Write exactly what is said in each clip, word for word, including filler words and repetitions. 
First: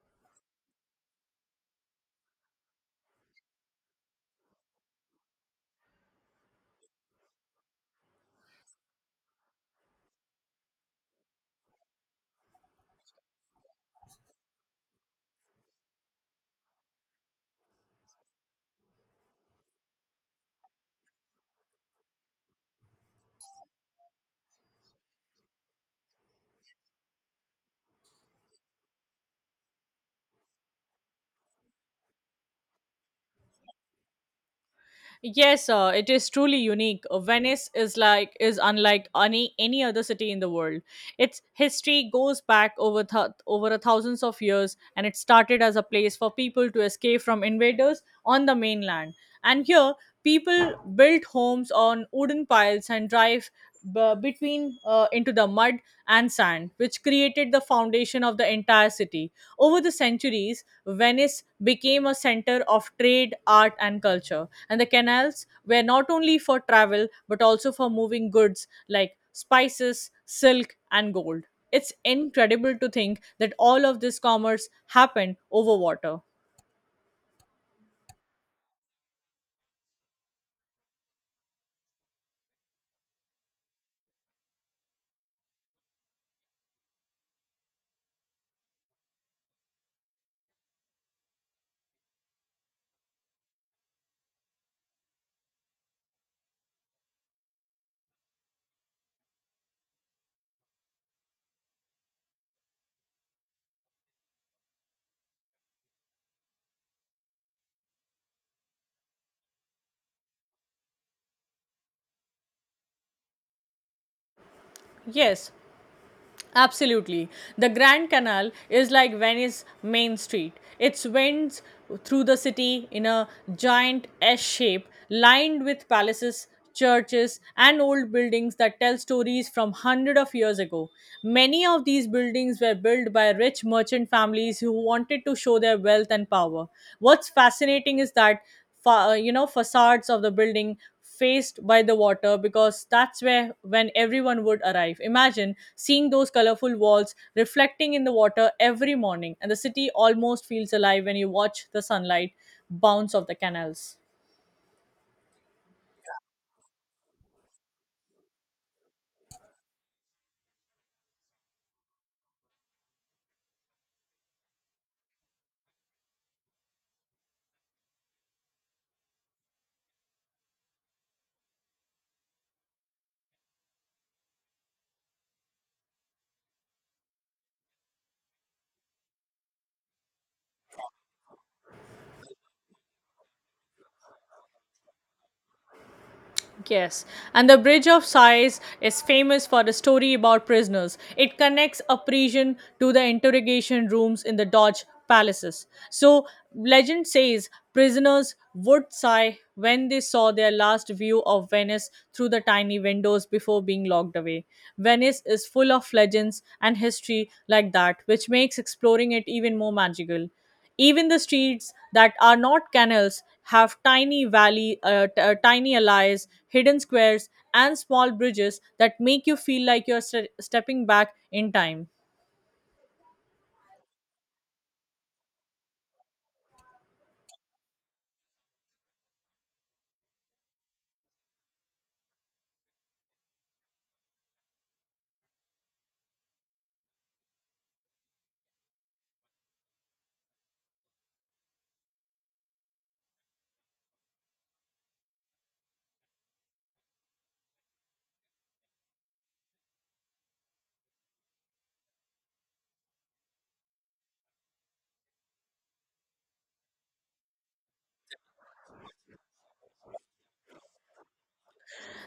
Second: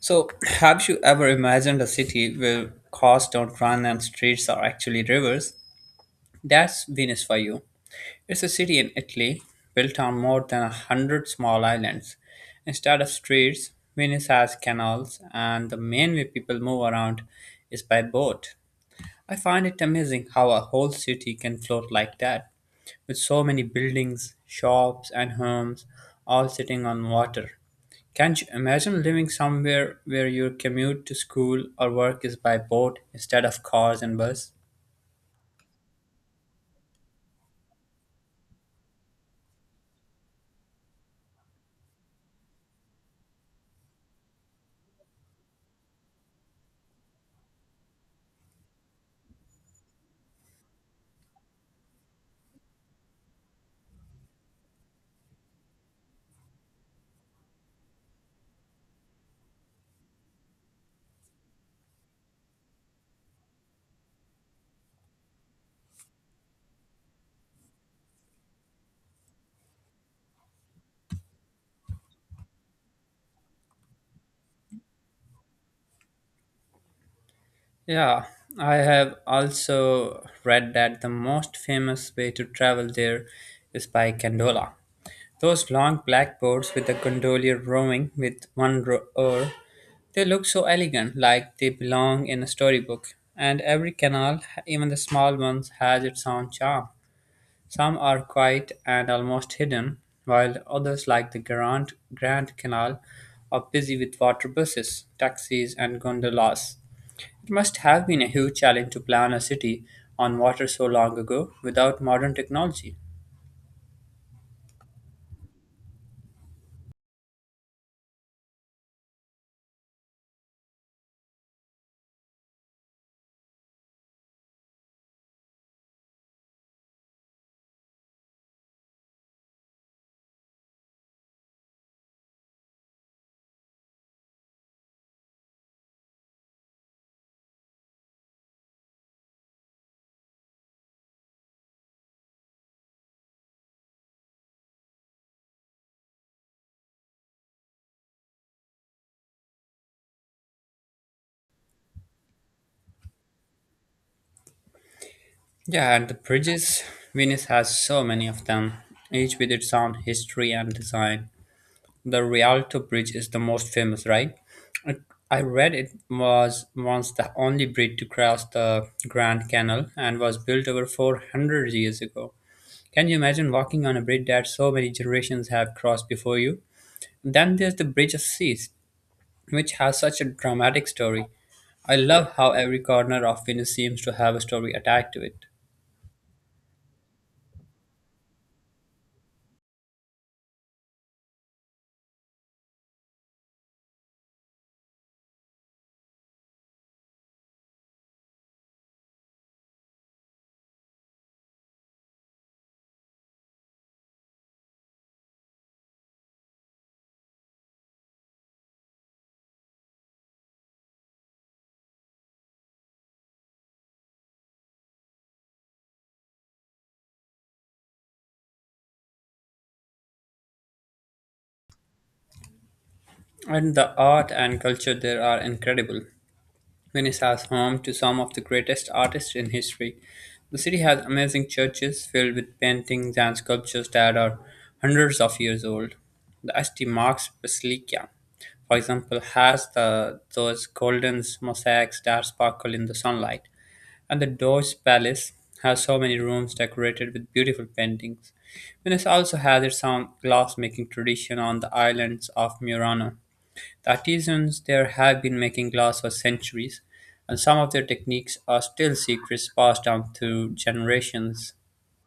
So, have you ever imagined a city where cars don't run and streets are actually rivers? That's Venice for you. It's a city in Italy built on more than a hundred small islands. Instead of streets, Venice has canals, and the main way people move around is by boat. I find it amazing how a whole city can float like that with so many buildings, shops, and homes all sitting on water. Can't you imagine living somewhere where your commute to school or work is by boat instead of cars and bus? Yes, uh, it is truly unique. Uh, Venice is like is unlike any any other city in the world. Its history goes back over th- over a thousands of years, and it started as a place for people to escape from invaders on the mainland. And here, people built homes on wooden piles and drive b- between uh, into the mud and sand, which created the foundation of the entire city. Over the centuries, Venice became a center of trade, art, and culture and the canals were not only for travel but also for moving goods like spices, silk, and gold. It's incredible to think that all of this commerce happened over water. Yeah, I have also read that the most famous way to travel there is by gondola. Those long black boats with the gondolier rowing with one rower. They look so elegant, like they belong in a storybook. And every canal, even the small ones, has its own charm. Some are quiet and almost hidden, while others, like the Grand, Grand Canal, are busy with water buses, taxis, and gondolas. It must have been a huge challenge to plan a city on water so long ago without modern technology. Yes, absolutely. The Grand Canal is like Venice's main street. It winds through the city in a giant S shape, lined with palaces, churches, and old buildings that tell stories from hundreds of years ago. Many of these buildings were built by rich merchant families who wanted to show their wealth and power. What's fascinating is that fa- uh, you know facades of the building faced by the water, because that's where when everyone would arrive. Imagine seeing those colorful walls reflecting in the water every morning, and the city almost feels alive when you watch the sunlight bounce off the canals. Yeah, and the bridges, Venice has so many of them, each with its own history and design. The Rialto Bridge is the most famous, right? I I read it was once the only bridge to cross the Grand Canal and was built over four hundred years ago. Can you imagine walking on a bridge that so many generations have crossed before you? Then there's the Bridge of Seas, which has such a dramatic story. I love how every corner of Venice seems to have a story attached to it. Yes, and the Bridge of Sighs is famous for the story about prisoners. It connects a prison to the interrogation rooms in the Dodge palaces. So, legend says prisoners would sigh when they saw their last view of Venice through the tiny windows before being locked away. Venice is full of legends and history like that, which makes exploring it even more magical. Even the streets that are not canals have tiny valley, uh, t- uh, tiny alleys, hidden squares, and small bridges that make you feel like you're st- stepping back in time. And the art and culture there are incredible. Venice has home to some of the greatest artists in history. The city has amazing churches filled with paintings and sculptures that are hundreds of years old. The Asti Marks Basilica, for example, has the, those golden mosaics that sparkle in the sunlight. And the Doge Palace has so many rooms decorated with beautiful paintings. Venice also has its own glassmaking tradition on the islands of Murano. The artisans there have been making glass for centuries, and some of their techniques are still secrets passed down through generations.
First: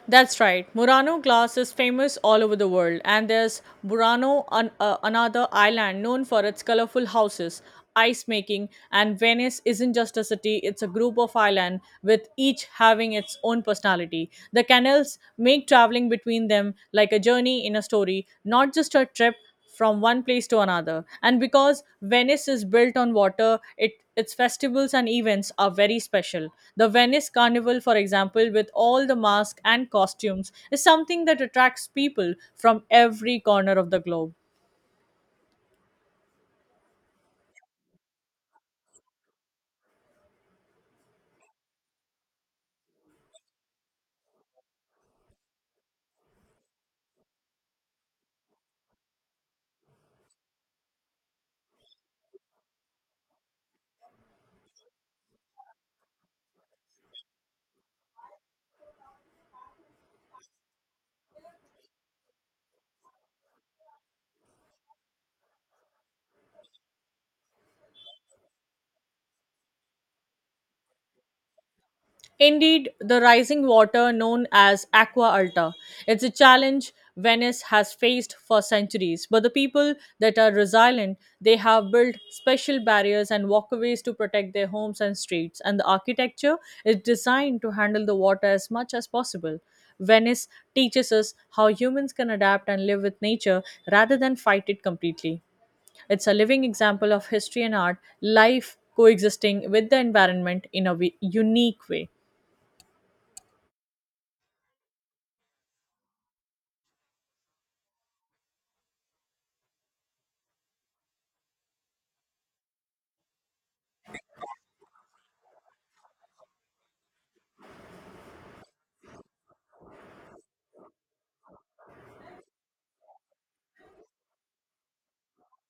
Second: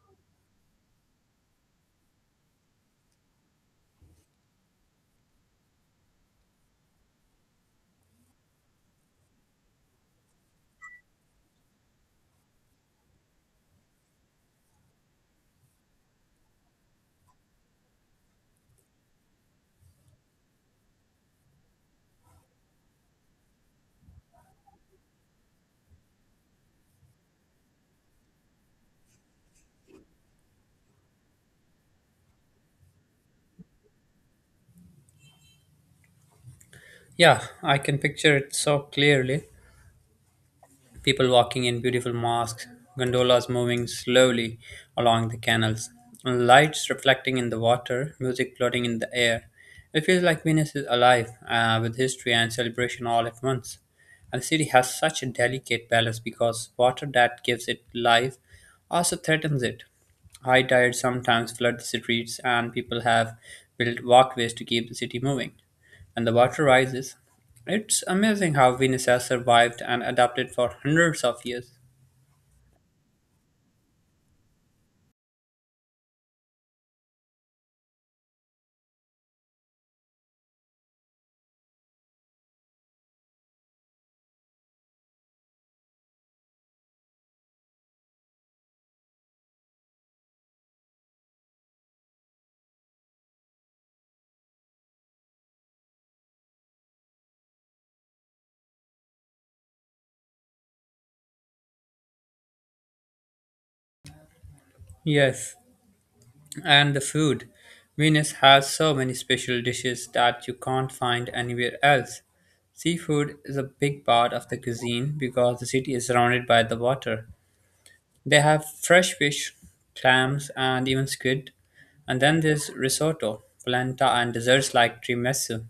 That's right. Murano glass is famous all over the world, and there's Murano, an, uh, another island known for its colorful houses, ice making, and Venice isn't just a city, it's a group of islands with each having its own personality. The canals make traveling between them like a journey in a story, not just a trip from one place to another. And because Venice is built on water, it its festivals and events are very special. The Venice Carnival, for example, with all the masks and costumes, is something that attracts people from every corner of the globe. Yeah, I can picture it so clearly. People walking in beautiful masks, gondolas moving slowly along the canals, lights reflecting in the water, music floating in the air. It feels like Venice is alive uh, with history and celebration all at once. And the city has such a delicate balance because water that gives it life also threatens it. High tides sometimes flood the streets, and people have built walkways to keep the city moving and the water rises. It's amazing how Venus has survived and adapted for hundreds of years. Indeed, the rising water known as aqua alta is a challenge Venice has faced for centuries. But the people that are resilient, they have built special barriers and walkways to protect their homes and streets, and the architecture is designed to handle the water as much as possible. Venice teaches us how humans can adapt and live with nature rather than fight it completely. It's a living example of history and art, life coexisting with the environment in a wi- unique way. Yes, and the food. Venus has so many special dishes that you can't find anywhere else. Seafood is a big part of the cuisine because the city is surrounded by the water. They have fresh fish, clams, and even squid. And then there's risotto, polenta, and desserts like tiramisu.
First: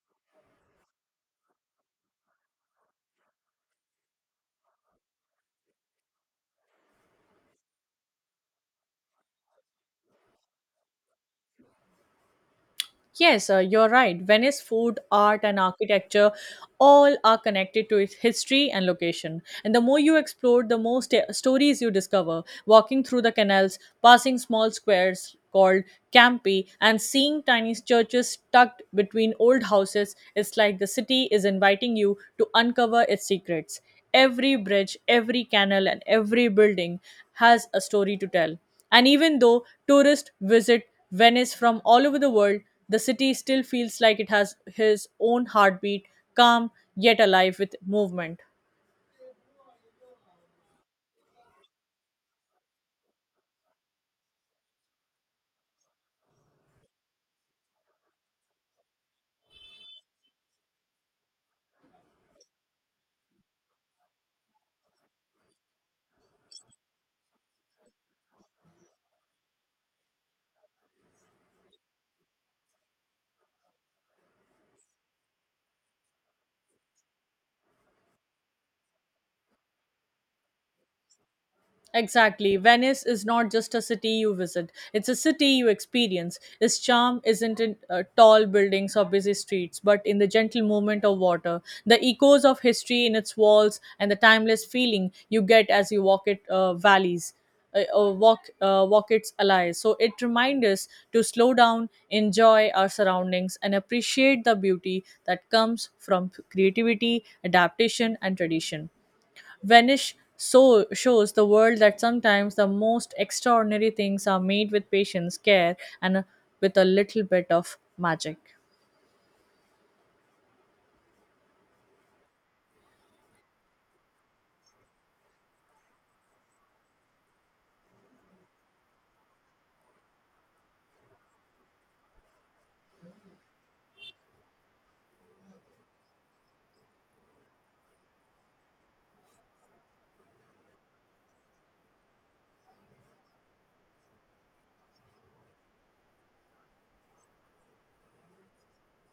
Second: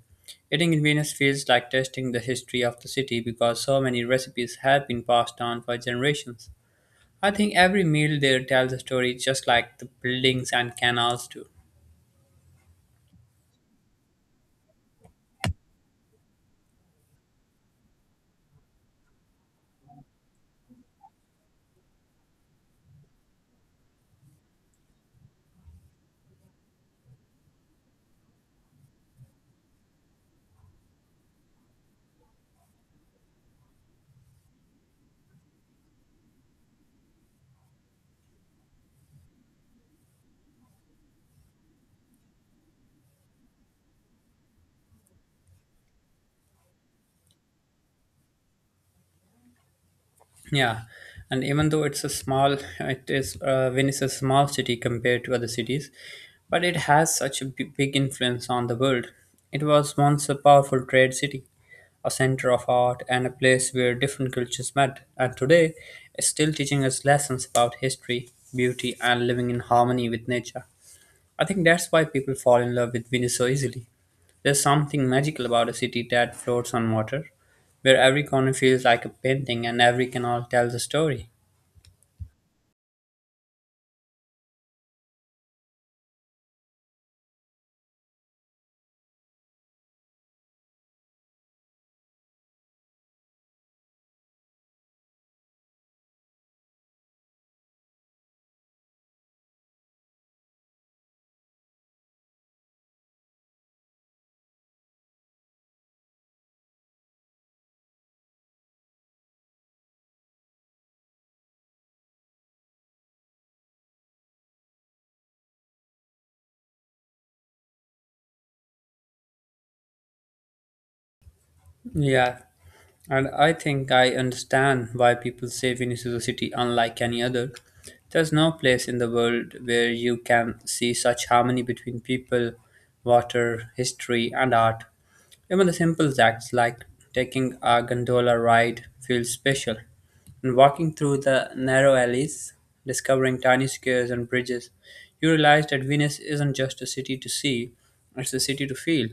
Eating in Venice feels like tasting the history of the city because so many recipes have been passed down for generations. I think every meal there tells a story just like the buildings and canals do. Yes, uh, you're right. Venice food, art, and architecture all are connected to its history and location. And the more you explore, the more sta- stories you discover. Walking through the canals, passing small squares called campi, and seeing tiny churches tucked between old houses, it's like the city is inviting you to uncover its secrets. Every bridge, every canal, and every building has a story to tell. And even though tourists visit Venice from all over the world, the city still feels like it has his own heartbeat, calm yet alive with movement. Yeah, and even though it's a small, it is uh, Venice is a small city compared to other cities, but it has such a b- big influence on the world. It was once a powerful trade city, a center of art, and a place where different cultures met. And today, it's still teaching us lessons about history, beauty, and living in harmony with nature. I think that's why people fall in love with Venice so easily. There's something magical about a city that floats on water, where every corner feels like a painting and every canal tells a story. Exactly. Venice is not just a city you visit, it's a city you experience. Its charm isn't in uh, tall buildings or busy streets, but in the gentle movement of water, the echoes of history in its walls, and the timeless feeling you get as you walk it uh, valleys. Uh, uh, walk, uh, walk its allies. So it reminds us to slow down, enjoy our surroundings, and appreciate the beauty that comes from creativity, adaptation, and tradition. Vanish so shows the world that sometimes the most extraordinary things are made with patience, care, and with a little bit of magic. Yeah, and I think I understand why people say Venice is a city unlike any other. There's no place in the world where you can see such harmony between people, water, history, and art. Even the simple acts like taking a gondola ride feels special. And walking through the narrow alleys, discovering tiny squares and bridges, you realize that Venice isn't just a city to see, it's a city to feel.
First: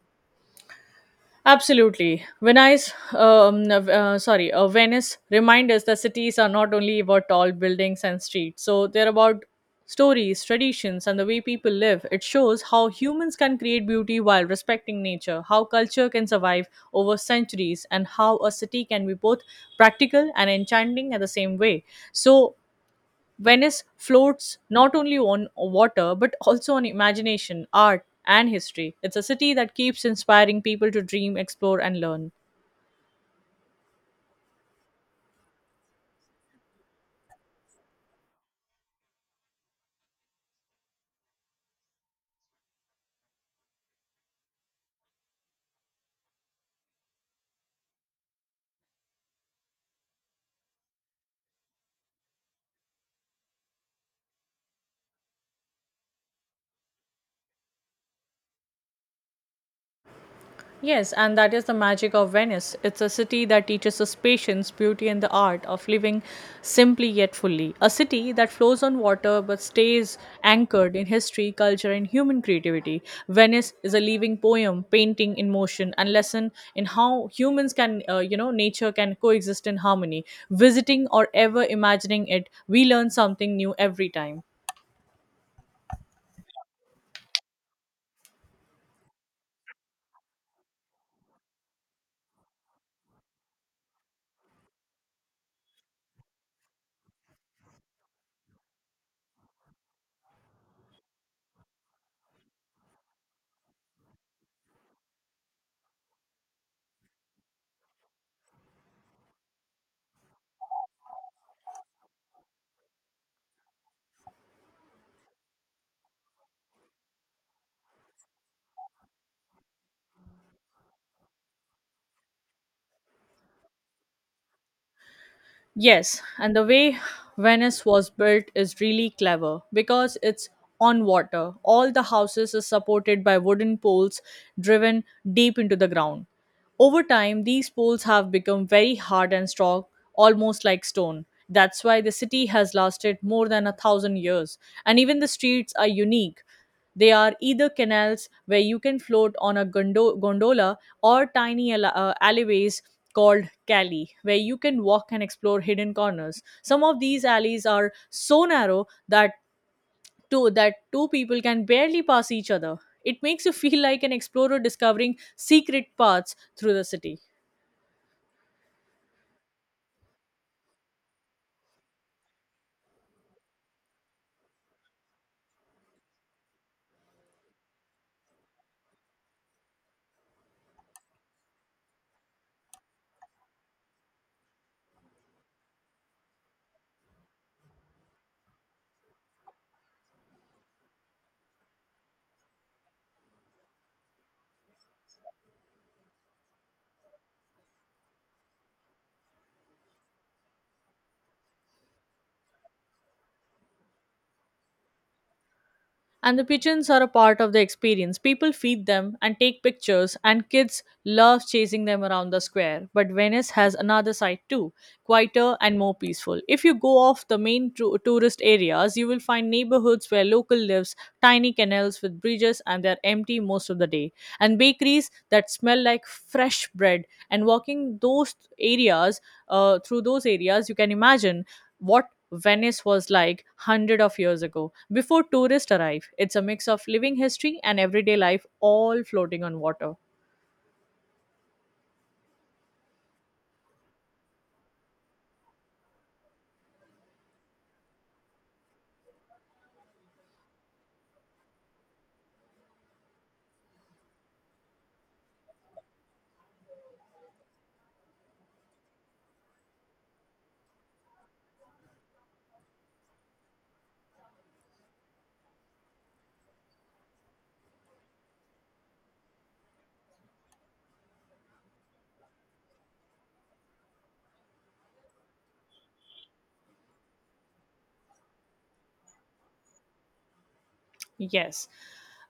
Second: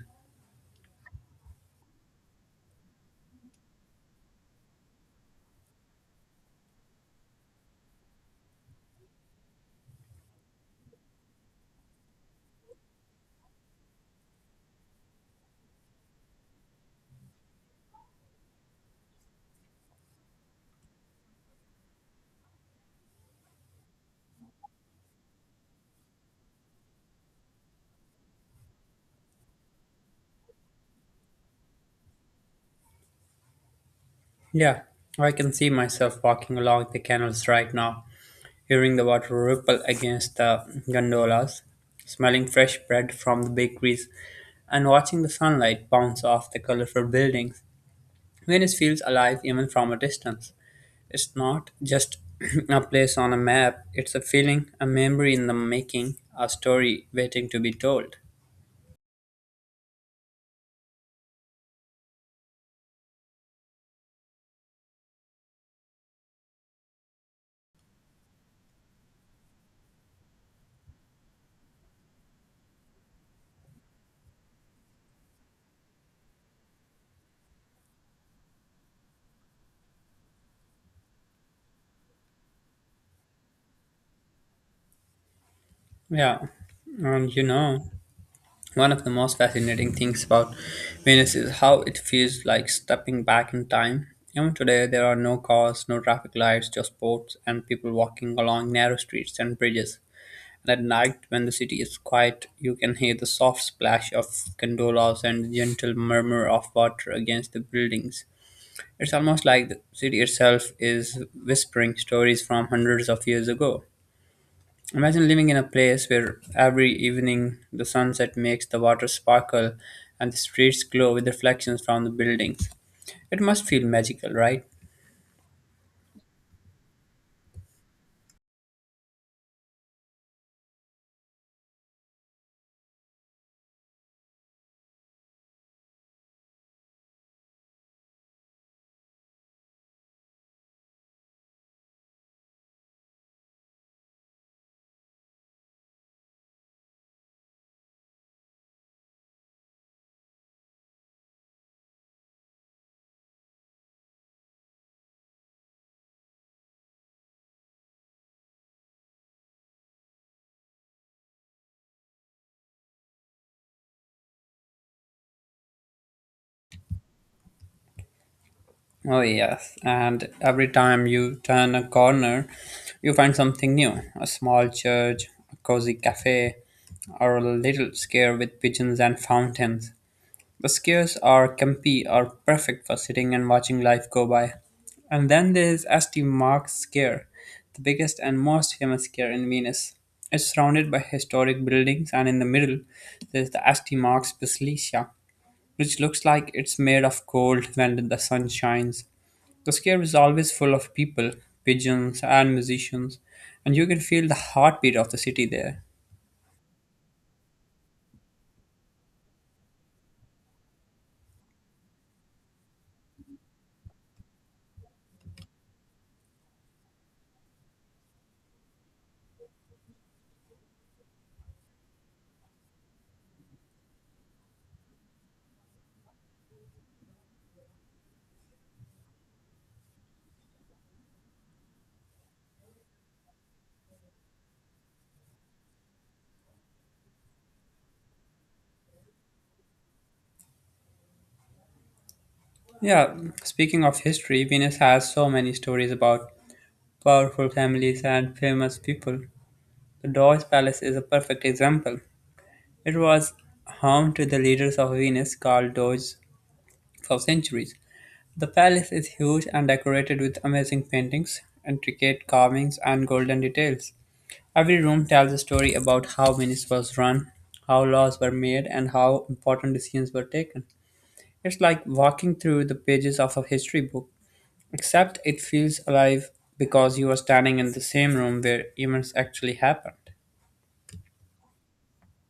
Absolutely. Venice, um, uh, sorry, uh, Venice remind us that cities are not only about tall buildings and streets. So they're about stories, traditions, and the way people live. It shows how humans can create beauty while respecting nature, how culture can survive over centuries, and how a city can be both practical and enchanting at the same way. So Venice floats not only on water but also on imagination, art, and history. It's a city that keeps inspiring people to dream, explore, and learn. Yeah, I can see myself walking along the canals right now, hearing the water ripple against the gondolas, smelling fresh bread from the bakeries, and watching the sunlight bounce off the colorful buildings. Venice feels alive even from a distance. It's not just a place on a map, it's a feeling, a memory in the making, a story waiting to be told. Yes, and that is the magic of Venice. It's a city that teaches us patience, beauty, and the art of living simply yet fully. A city that flows on water but stays anchored in history, culture, and human creativity. Venice is a living poem, painting in motion, and lesson in how humans can, uh, you know, nature can coexist in harmony. Visiting or ever imagining it, we learn something new every time. Yeah, and you know, one of the most fascinating things about Venus is how it feels like stepping back in time. Even today, there are no cars, no traffic lights, just boats and people walking along narrow streets and bridges. And at night, when the city is quiet, you can hear the soft splash of gondolas and the gentle murmur of water against the buildings. It's almost like the city itself is whispering stories from hundreds of years ago. Imagine living in a place where every evening the sunset makes the water sparkle and the streets glow with reflections from the buildings. It must feel magical, right? Yes, and the way Venice was built is really clever because it's on water. All the houses are supported by wooden poles driven deep into the ground. Over time, these poles have become very hard and strong, almost like stone. That's why the city has lasted more than a thousand years, and even the streets are unique. They are either canals where you can float on a gondo- gondola or tiny alle- uh, alleyways called cali where you can walk and explore hidden corners. Some of these alleys are so narrow that two that two people can barely pass each other. It makes you feel like an explorer discovering secret paths through the city. Oh, yes. And every time you turn a corner, you find something new, a small church, a cozy cafe, or a little square with pigeons and fountains. The squares are campy are perfect for sitting and watching life go by. And then there is Saint Mark's Square, the biggest and most famous square in Venice. It's surrounded by historic buildings, and in the middle, there's the Saint Mark's Basilica, which looks like it's made of gold when the sun shines. The square is always full of people, pigeons, and musicians, and you can feel the heartbeat of the city there. And the pigeons are a part of the experience. People feed them and take pictures, and kids love chasing them around the square. But Venice has another side too, quieter and more peaceful. If you go off the main tou- tourist areas, you will find neighborhoods where local lives, tiny canals with bridges, and they're empty most of the day, and bakeries that smell like fresh bread. And walking those areas, uh, through those areas, you can imagine what Venice was like hundred of years ago before tourists arrive. It's a mix of living history and everyday life, all floating on water. Yeah, speaking of history, Venus has so many stories about powerful families and famous people. The Doge Palace is a perfect example. It was home to the leaders of Venus, called Doges, for centuries. The palace is huge and decorated with amazing paintings, intricate carvings, and golden details. Every room tells a story about how Venice was run, how laws were made, and how important decisions were taken. It's like walking through the pages of a history book, except it feels alive because you are standing in the same room where events actually happened. Yes,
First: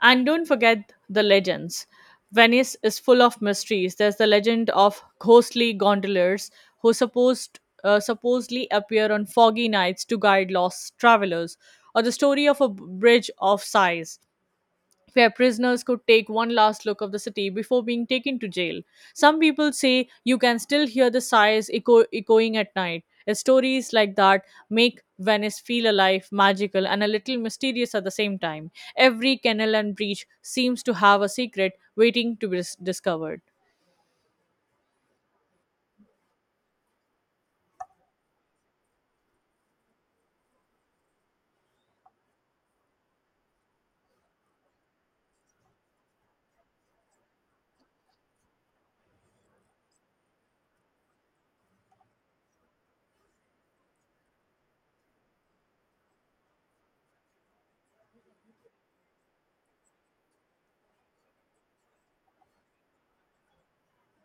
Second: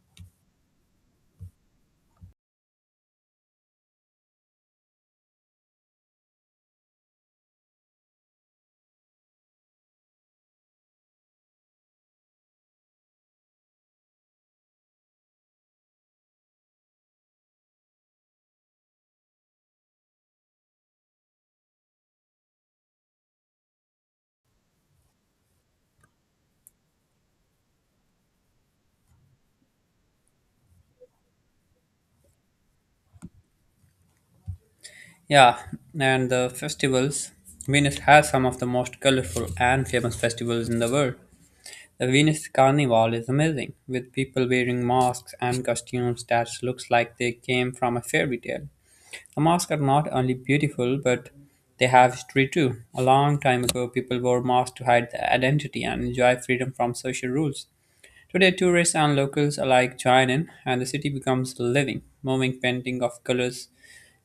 and don't forget the legends. Venice is full of mysteries. There's the legend of ghostly gondoliers who supposed uh, supposedly appear on foggy nights to guide lost travelers, or the story of a bridge of sighs where prisoners could take one last look of the city before being taken to jail. Some people say you can still hear the sighs echo- echoing at night. Stories like that make Venice feel alive, magical, and a little mysterious at the same time. Every kennel and breach seems to have a secret waiting to be dis- discovered. Yeah, and the festivals. Venice has some of the most colorful and famous festivals in the world. The Venice Carnival is amazing, with people wearing masks and costumes that looks like they came from a fairy tale. The masks are not only beautiful, but they have history too. A long time ago, people wore masks to hide their identity and enjoy freedom from social rules. Today, tourists and locals alike join in, and the city becomes living, moving painting of colors,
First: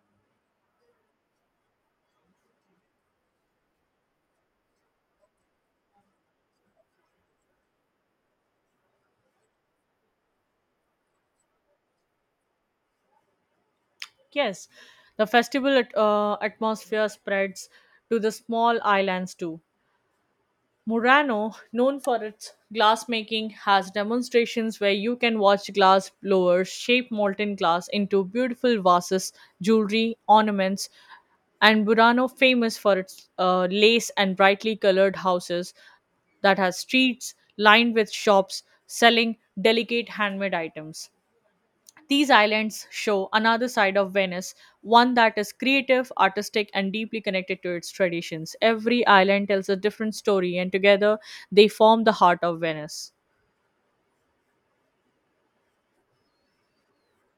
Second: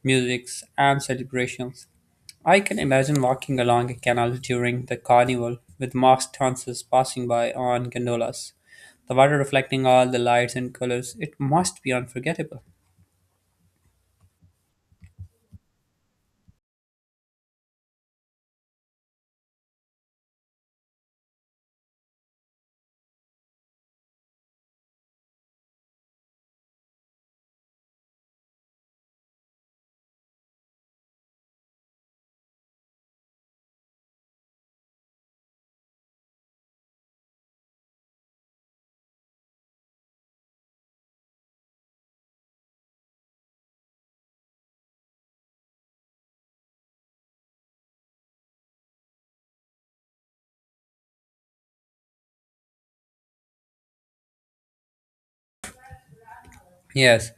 musics, and celebrations. I can imagine walking along a canal during the carnival with masked dancers passing by on gondolas, the water reflecting all the lights and colors. It must be unforgettable. Yes, the festival at- uh, atmosphere spreads to the small islands too. Murano, known for its glassmaking, has demonstrations where you can watch glass blowers shape molten glass into beautiful vases, jewelry, ornaments, and Burano, famous for its uh, lace and brightly colored houses that has streets lined with shops selling delicate handmade items. These islands show another side of Venice, one that is creative, artistic, and deeply connected to its traditions. Every island tells a different story, and together they form the heart of Venice. Yes,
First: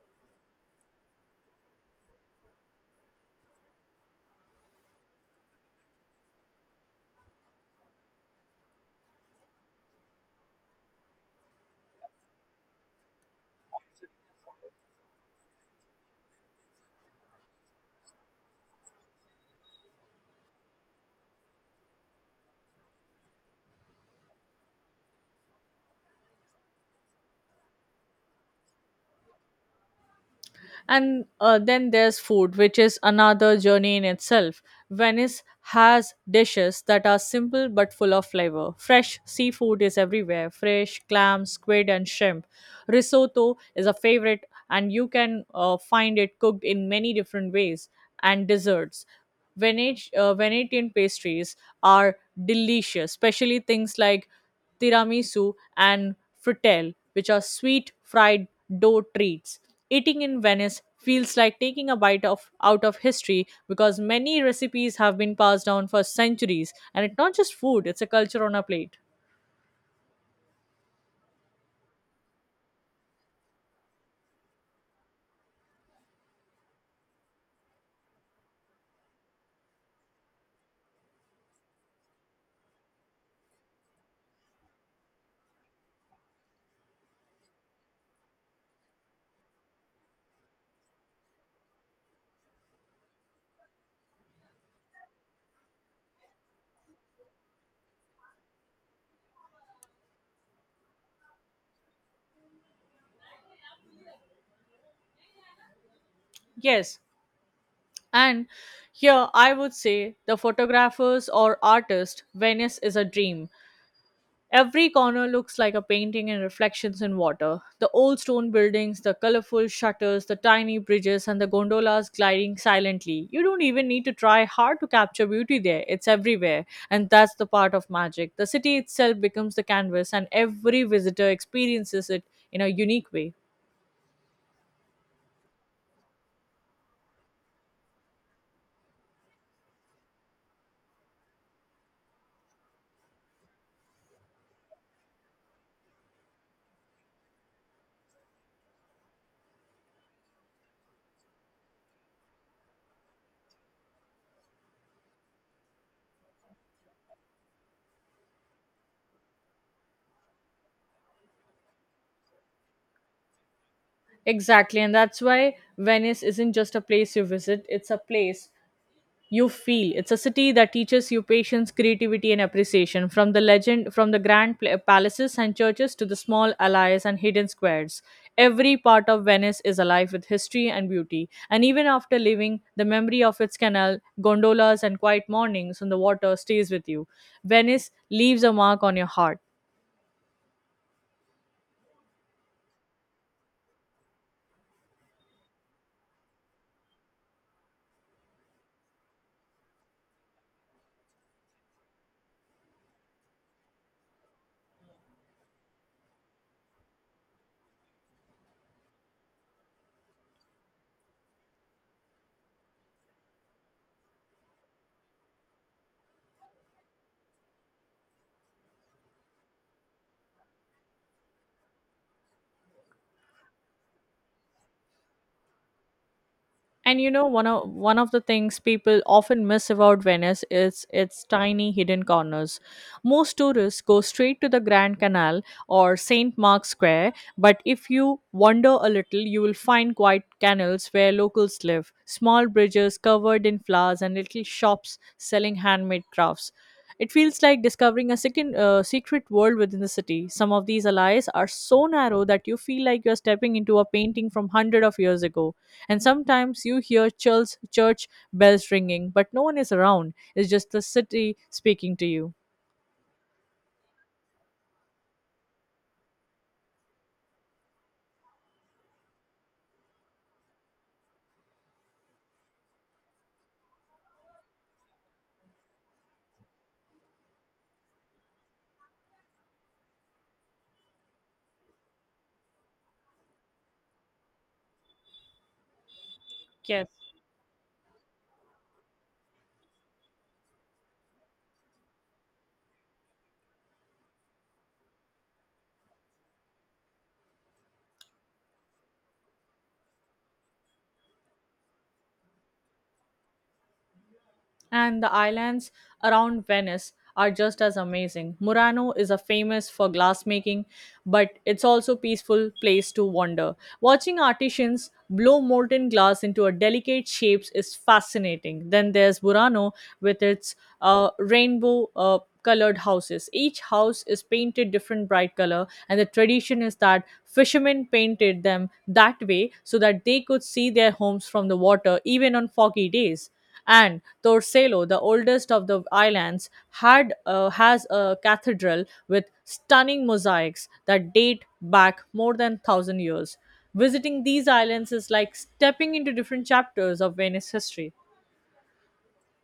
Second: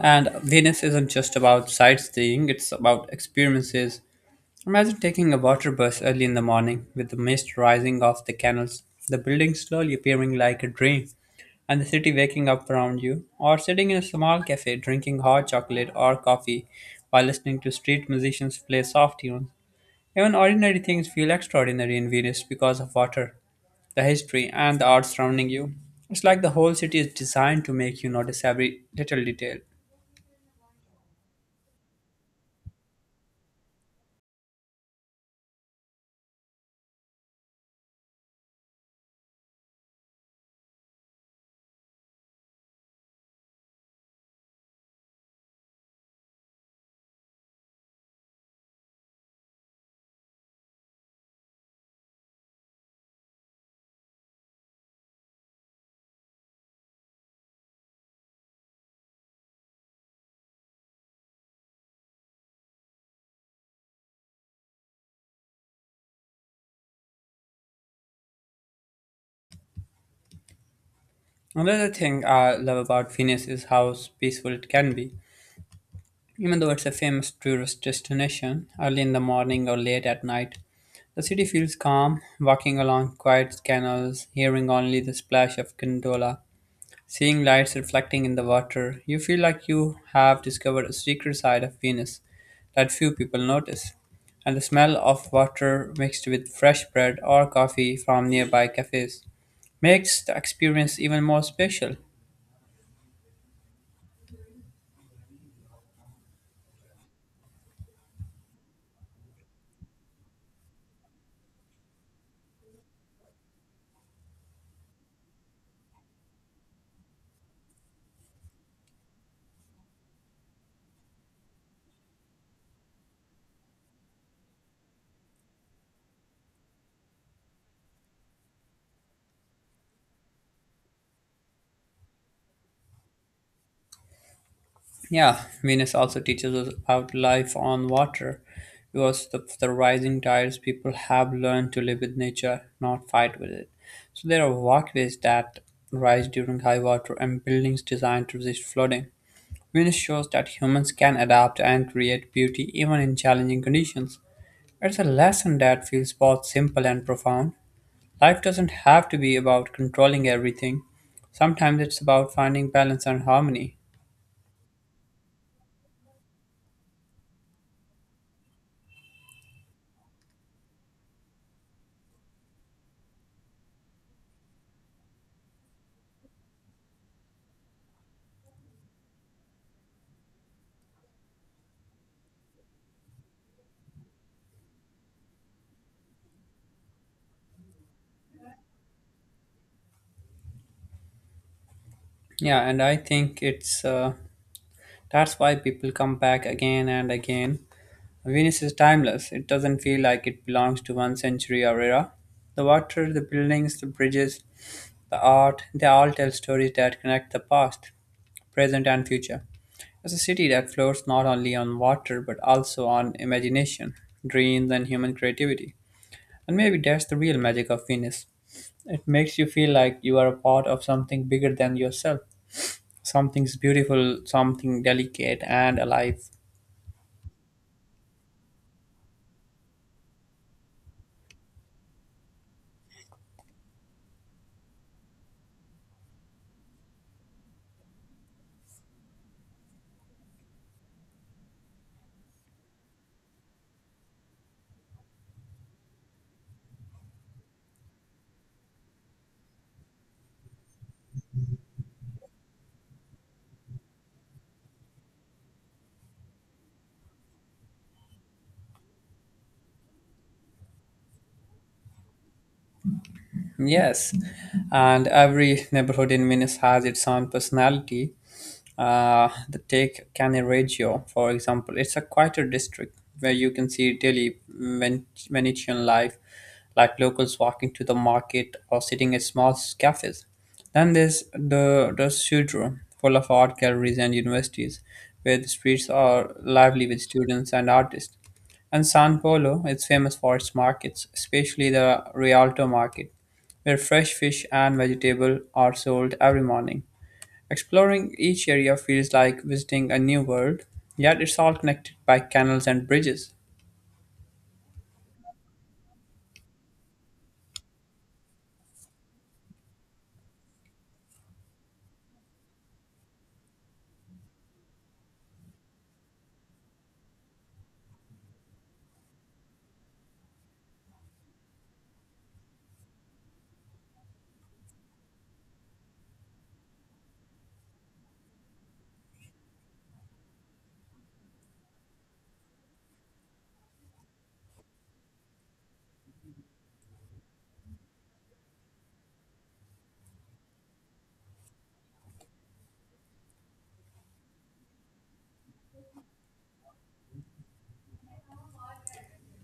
and Venice isn't just about sightseeing, it's about experiences. Imagine taking a water bus early in the morning with the mist rising off the canals, the buildings slowly appearing like a dream, and the city waking up around you, or sitting in a small cafe drinking hot chocolate or coffee while listening to street musicians play soft tunes. Even ordinary things feel extraordinary in Venus because of water, the history, and the art surrounding you. It's like the whole city is designed to make you notice every little detail. And uh, then there's food, which is another journey in itself. Venice has dishes that are simple but full of flavor. Fresh seafood is everywhere fresh clams, squid, and shrimp. Risotto is a favorite, and you can uh, find it cooked in many different ways. And desserts. Venetian, uh, Venetian pastries are delicious, especially things like tiramisu and frittelle, which are sweet fried dough treats. Eating in Venice feels like taking a bite of out of history because many recipes have been passed down for centuries, and it's not just food; it's a culture on a plate. Another thing I love about Venus is how peaceful it can be. Even though it's a famous tourist destination, early in the morning or late at night, the city feels calm, walking along quiet canals, hearing only the splash of gondola, seeing lights reflecting in the water. You feel like you have discovered a secret side of Venus that few people notice. And the smell of water mixed with fresh bread or coffee from nearby cafes makes the experience even more special. Yes, and here I would say the photographers or artist, Venice is a dream. Every corner looks like a painting and reflections in water. The old stone buildings, the colorful shutters, the tiny bridges, and the gondolas gliding silently. You don't even need to try hard to capture beauty there. It's everywhere. And that's the part of magic. The city itself becomes the canvas, and every visitor experiences it in a unique way. Yeah, Venus also teaches us about life on water because the, the rising tides people have learned to live with nature, not fight with it. So there are walkways that rise during high water and buildings designed to resist flooding. Venus shows that humans can adapt and create beauty even in challenging conditions. It's a lesson that feels both simple and profound. Life doesn't have to be about controlling everything. Sometimes it's about finding balance and harmony. Exactly. And that's why Venice isn't just a place you visit, it's a place you feel. It's a city that teaches you patience, creativity, and appreciation, from the legend from the grand pla- palaces and churches to the small alleys and hidden squares. Every part of Venice is alive with history and beauty, and even after leaving, the memory of its canal gondolas and quiet mornings on the water stays with you. Venice leaves a mark on your heart. Yeah, and I think it's uh, that's why people come back again and again. Venice is timeless. It doesn't feel like it belongs to one century or era. The water, the buildings, the bridges, the art, they all tell stories that connect the past, present, and future. It's a city that floats not only on water but also on imagination, dreams, and human creativity. And maybe that's the real magic of Venice. It makes you feel like you are a part of something bigger than yourself, something's beautiful, something delicate and alive. And you know, one of one of the things people often miss about Venice is its tiny hidden corners. Most tourists go straight to the Grand Canal or Saint Mark's Square, but if you wander a little, you will find quiet canals where locals live, small bridges covered in flowers, and little shops selling handmade crafts. It feels like discovering a second, uh, secret world within the city. Some of these alleys are so narrow that you feel like you're stepping into a painting from hundred of years ago. And sometimes you hear church, church bells ringing, but no one is around. It's just the city speaking to you. Yes, and every neighborhood in Venice has its own personality. Uh, the take Cannaregio, for example. It's a quieter district where you can see daily Ven- Venetian life, like locals walking to the market or sitting at small cafes. Then there's the the Sudro, full of art galleries and universities, where the streets are lively Yes. with students and artists. And San Polo is famous for its markets, especially the Rialto market, where fresh fish and vegetable are sold every morning. Exploring each area feels like visiting a new world, yet it's all connected by canals and bridges. And the islands around Venice are just as amazing. Murano is a famous for glassmaking, but it's also peaceful place to wander. Watching artisans blow molten glass into a delicate shapes is fascinating. Then there's Murano with its uh, rainbow uh, colored houses. Each house is painted different bright color, and the tradition is that fishermen painted them that way so that they could see their homes from the water even on foggy days. And Torcello, the oldest of the islands, had uh, has a cathedral with stunning mosaics that date back more than a thousand years. Visiting these islands is like stepping into different chapters of Venice history.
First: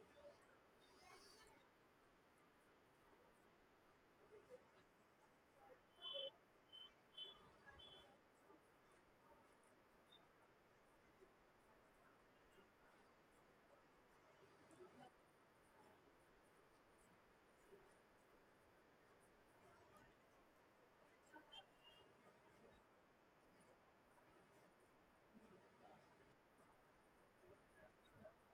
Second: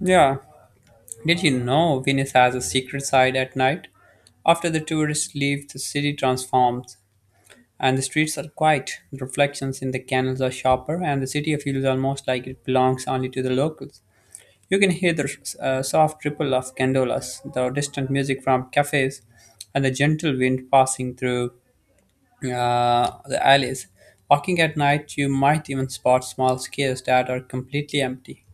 Yeah, did you know Venus has a secret side at night? After the tourists leave, the city transforms and the streets are quiet. The reflections in the canals are sharper, and the city feels almost like it belongs only to the locals. You can hear the uh, soft ripple of gondolas, the distant music from cafes, and the gentle wind passing through uh, the alleys. Walking at night, you might even spot small caves that are completely empty,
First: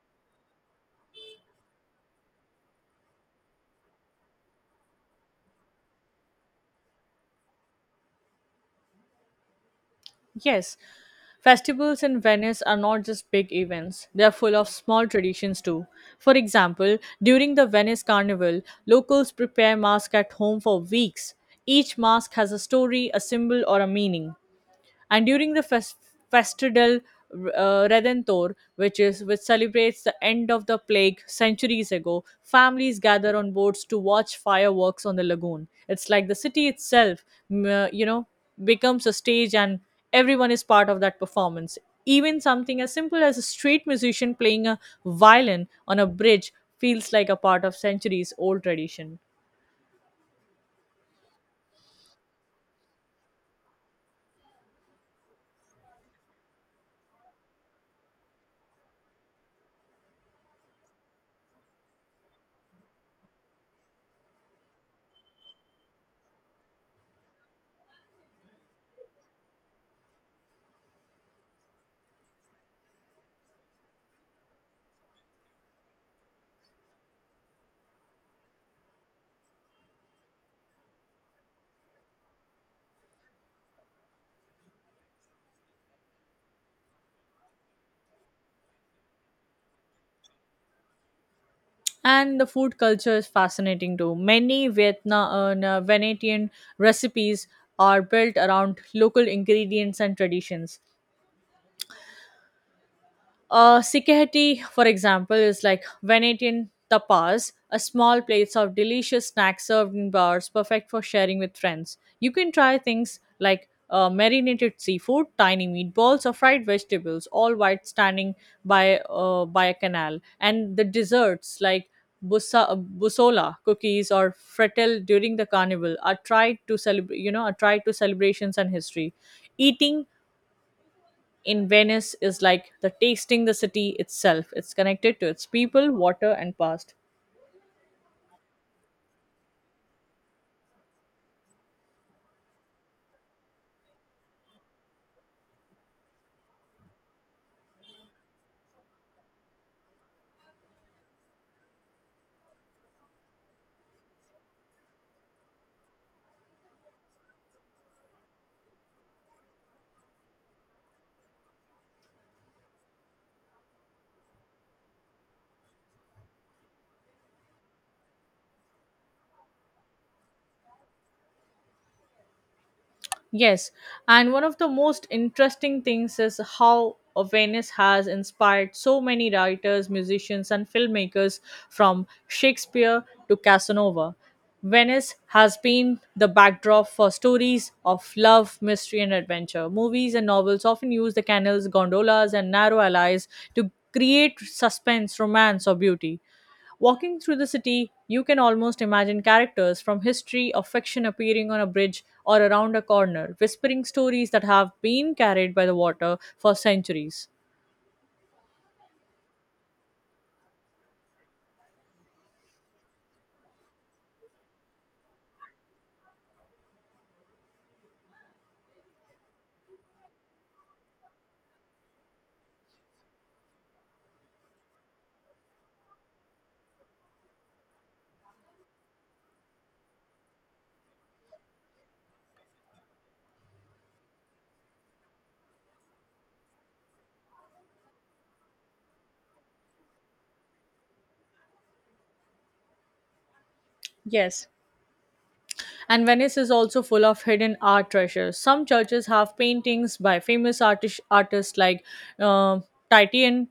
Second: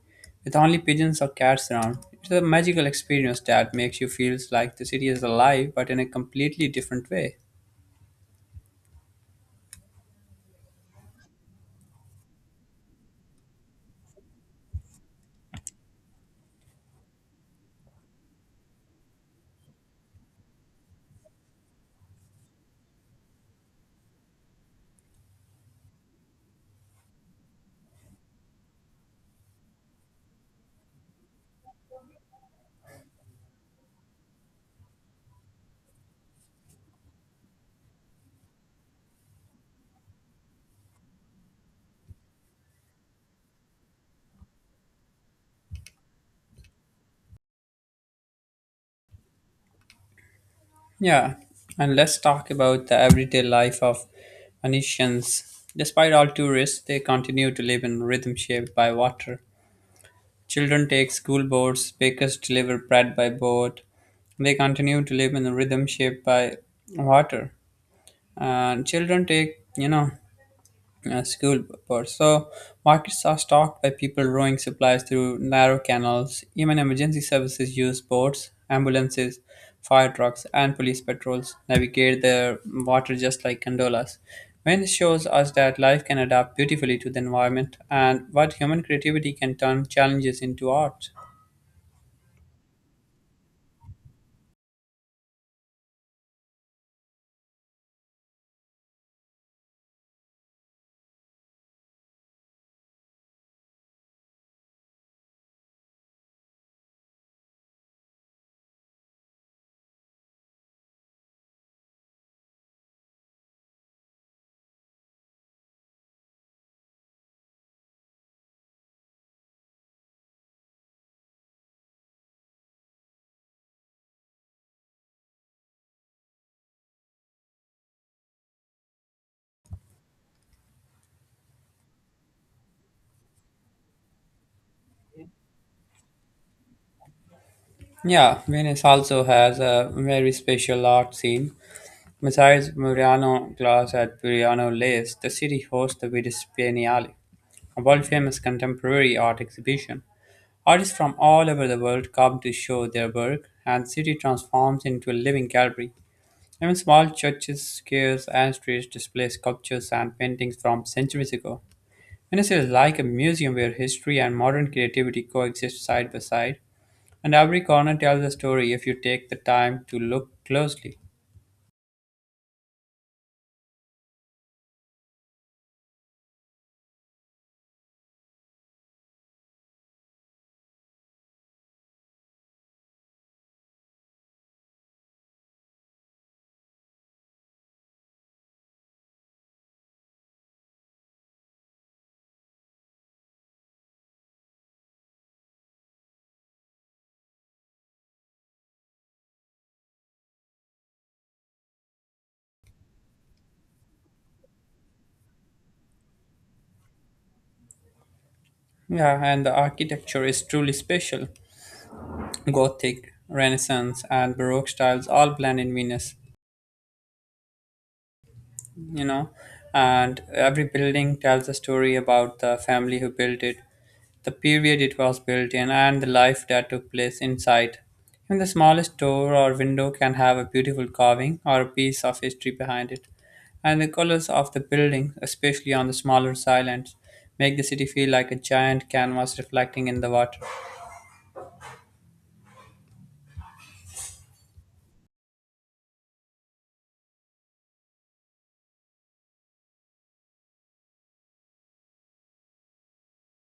with only pigeons or cats around. It's a magical experience that makes you feel like the city is alive, but in a completely different way. Yes. Festivals in Venice are not just big events, they are full of small traditions too. For example, during the Venice Carnival, locals prepare masks at home for weeks. Each mask has a story, a symbol, or a meaning. And during the fest- festival uh, Redentor, which is which celebrates the end of the plague centuries ago, families gather on boats to watch fireworks on the lagoon. It's like the city itself, mm, uh, you know, becomes a stage, and everyone is part of that performance. Even something as simple as a street musician playing a violin on a bridge feels like a part of centuries old tradition. Yeah, and let's talk about the everyday life of Venetians. Despite all tourists, they continue to live in rhythm shaped by water. Children take school boats, bakers deliver bread by boat. They continue to live in a rhythm shaped by water. And children take you know uh, school birds, so markets are stocked by people rowing supplies through narrow canals. Even emergency services use boats. Ambulances, fire trucks, and police patrols navigate the water just like gondolas. When it shows us that life can adapt beautifully to the environment and what human creativity can turn challenges into art. And the food culture is fascinating too. Many Vietnam uh, Venetian recipes are built around local ingredients and traditions. Uh, sikkheti, for example, is like Venetian tapas, a small plates of delicious snacks served in bars, perfect for sharing with friends. You can try things like uh, marinated seafood, tiny meatballs, or fried vegetables, all while standing by uh, by a canal. And the desserts like busa, uh, busola cookies or frettel during the carnival are tried to celebrate. You know, are tried to celebrations and history. Eating in Venice is like the tasting the city itself. It's connected to its people, water, and past. Yeah, Venice also has a very special art scene. Besides Murano Glass at Burano Lace, the city hosts the Venice, a world-famous contemporary art exhibition. Artists from all over the world come to show their work, and the city transforms into a living gallery. Even small churches, squares, and streets display sculptures and paintings from centuries ago. Venice is like a museum where history and modern creativity coexist side by side, and every corner tells a story if you take the time to look closely. Yes, and one of the most interesting things is how uh, Venice has inspired so many writers, musicians, and filmmakers from Shakespeare to Casanova. Venice has been the backdrop for stories of love, mystery, and adventure. Movies and novels often use the canals, gondolas, and narrow alleys to create suspense, romance, or beauty. Walking through the city, you can almost imagine characters from history or fiction appearing on a bridge or around a corner, whispering stories that have been carried by the water for centuries. Yeah, and the architecture is truly special. Gothic, Renaissance, and Baroque styles all blend in Venus, you know. And every building tells a story about the family who built it, the period it was built in, and the life that took place inside. Even the smallest door or window can have a beautiful carving or a piece of history behind it. And the colors of the building, especially on the smaller islands, make the city feel like a giant canvas reflecting in the water. Yes. And Venice is also full of hidden art treasures. Some churches have paintings by famous artis- artists like uh, Titian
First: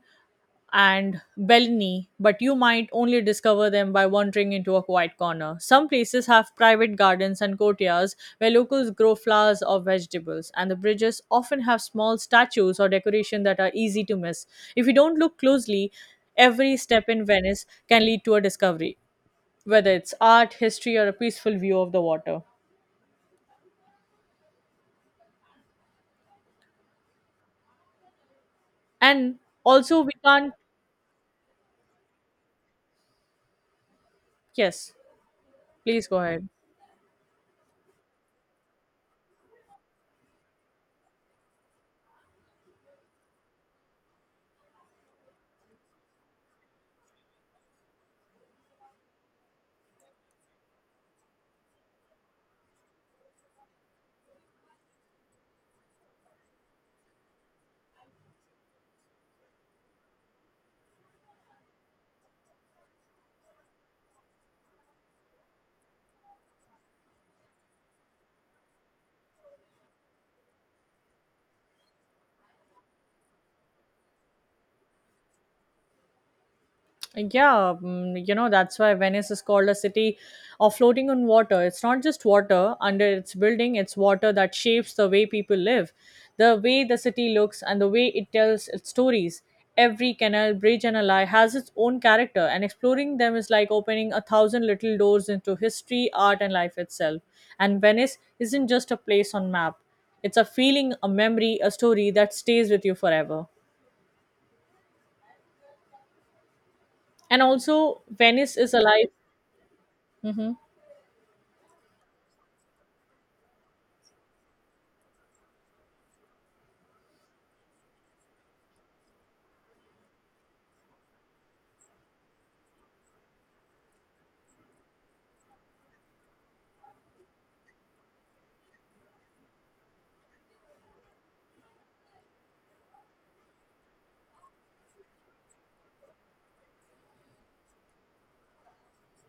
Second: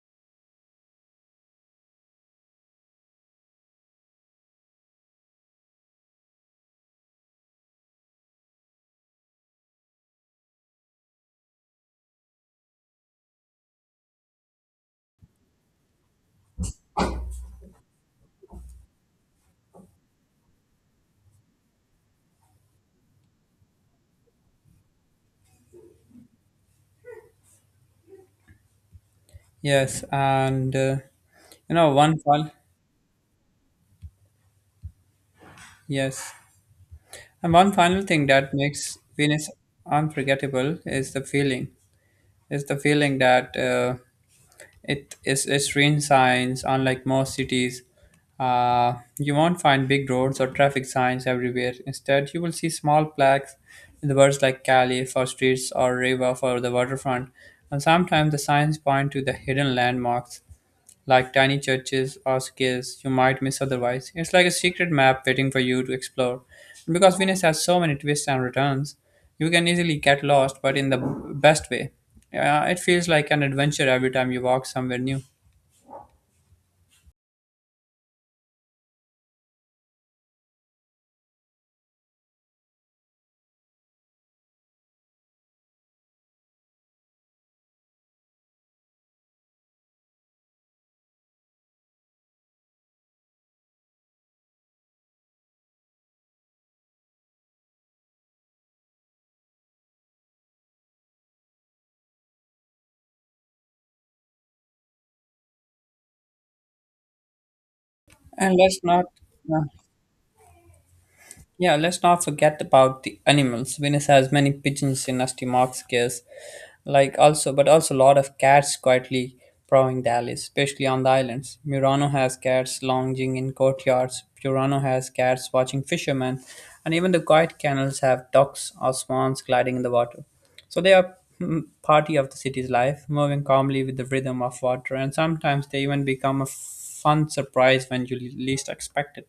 and Bellini, but you might only discover them by wandering into a quiet corner. Some places have private gardens and courtyards where locals grow flowers or vegetables, and the bridges often have small statues or decoration that are easy to miss. If you don't look closely, every step in Venice can lead to a discovery, whether it's art, history, or a peaceful view of the water. And also, Yes, we can't. and uh, you know, one fall. Yes, please go Yes. ahead. And one final thing that makes Venus unforgettable is the feeling. Is the feeling that uh, it is it's rain signs, unlike most cities. Uh, you won't find big roads or traffic signs everywhere. Instead, you will see small plaques with words like Cali for streets or Riva for the waterfront. And sometimes the signs point to the hidden landmarks like tiny churches or skills you might miss otherwise. It's like a secret map waiting for you to explore. And because Venus has so many twists and returns, you can easily get lost, but in the b- best way. Uh, it feels like an adventure every time you walk somewhere new. Yeah, mm, you know, that's why Venice is called a city of floating on water. It's not just water under its building, it's water that shapes the way people live, the way the city looks, and the way it tells its stories. Every canal, bridge, and alley has its own character, and exploring them is like opening a thousand little doors into history, art, and life itself. And Venice isn't just a place on map. It's a feeling, a memory, a story that stays with you forever. And also, And Venice is let's not, alive. uh, Mhm. yeah, let's not forget about the animals. Venus has many pigeons in Nastimark's case, like also but also a lot of cats quietly prowling Dallas, especially on the islands. Murano has cats lounging in courtyards, Purano has cats watching fishermen, and even the quiet canals have ducks or swans gliding in the water. So they are mm, party of the city's life, moving calmly with the rhythm of water, and sometimes they even become a fun surprise when you least expect it.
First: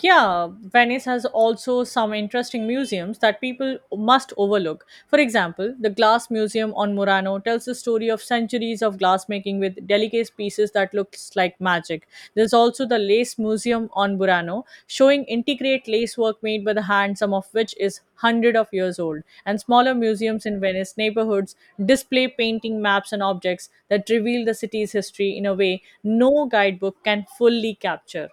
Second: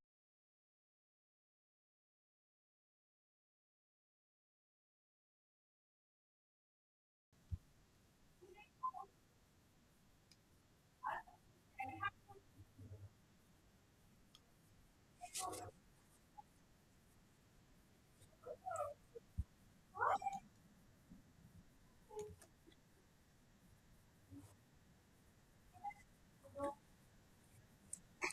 Yeah, Venice has also some interesting museums that people must overlook. For example, the Glass Museum on Murano tells the story of centuries of glassmaking with delicate pieces that looks like magic. There's also the Lace Museum on Murano, showing intricate lace work made by the hand, some of which is hundred of years old. And smaller museums in Venice neighborhoods display painting maps and objects that reveal the city's history in a way no guidebook can fully capture.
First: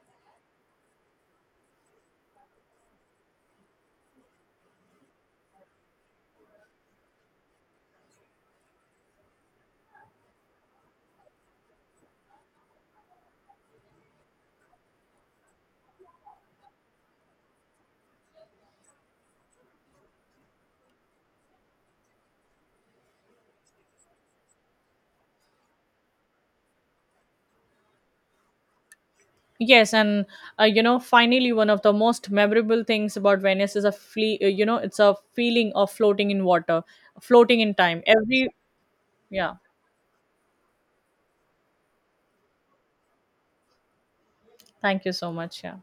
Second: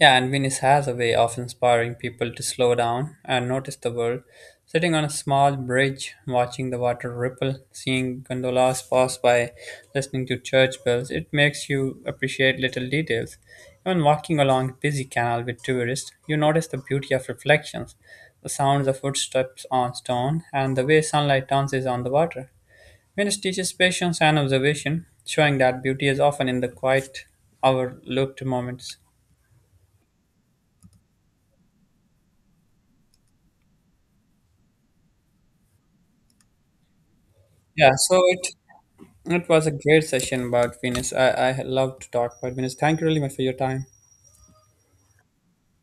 Yeah, and Venice has a way of inspiring people to slow down and notice the world. Sitting on a small bridge, watching the water ripple, seeing gondolas pass by, listening to church bells, it makes you appreciate little details. Even walking along a busy canal with tourists, you notice the beauty of reflections, the sounds of footsteps on stone, and the way sunlight dances on the water. Venice teaches patience and observation, showing that beauty is often in the quiet, overlooked moments. Yes, and uh, you know, finally, one of the most memorable things about Venice is a fle- uh, you know, it's a feeling of floating in water, floating in Yeah, time. so it Every It yeah, was a great session about Venus. I, I love to talk about Venus. Thank you really much for your time. thank you so much. Yeah.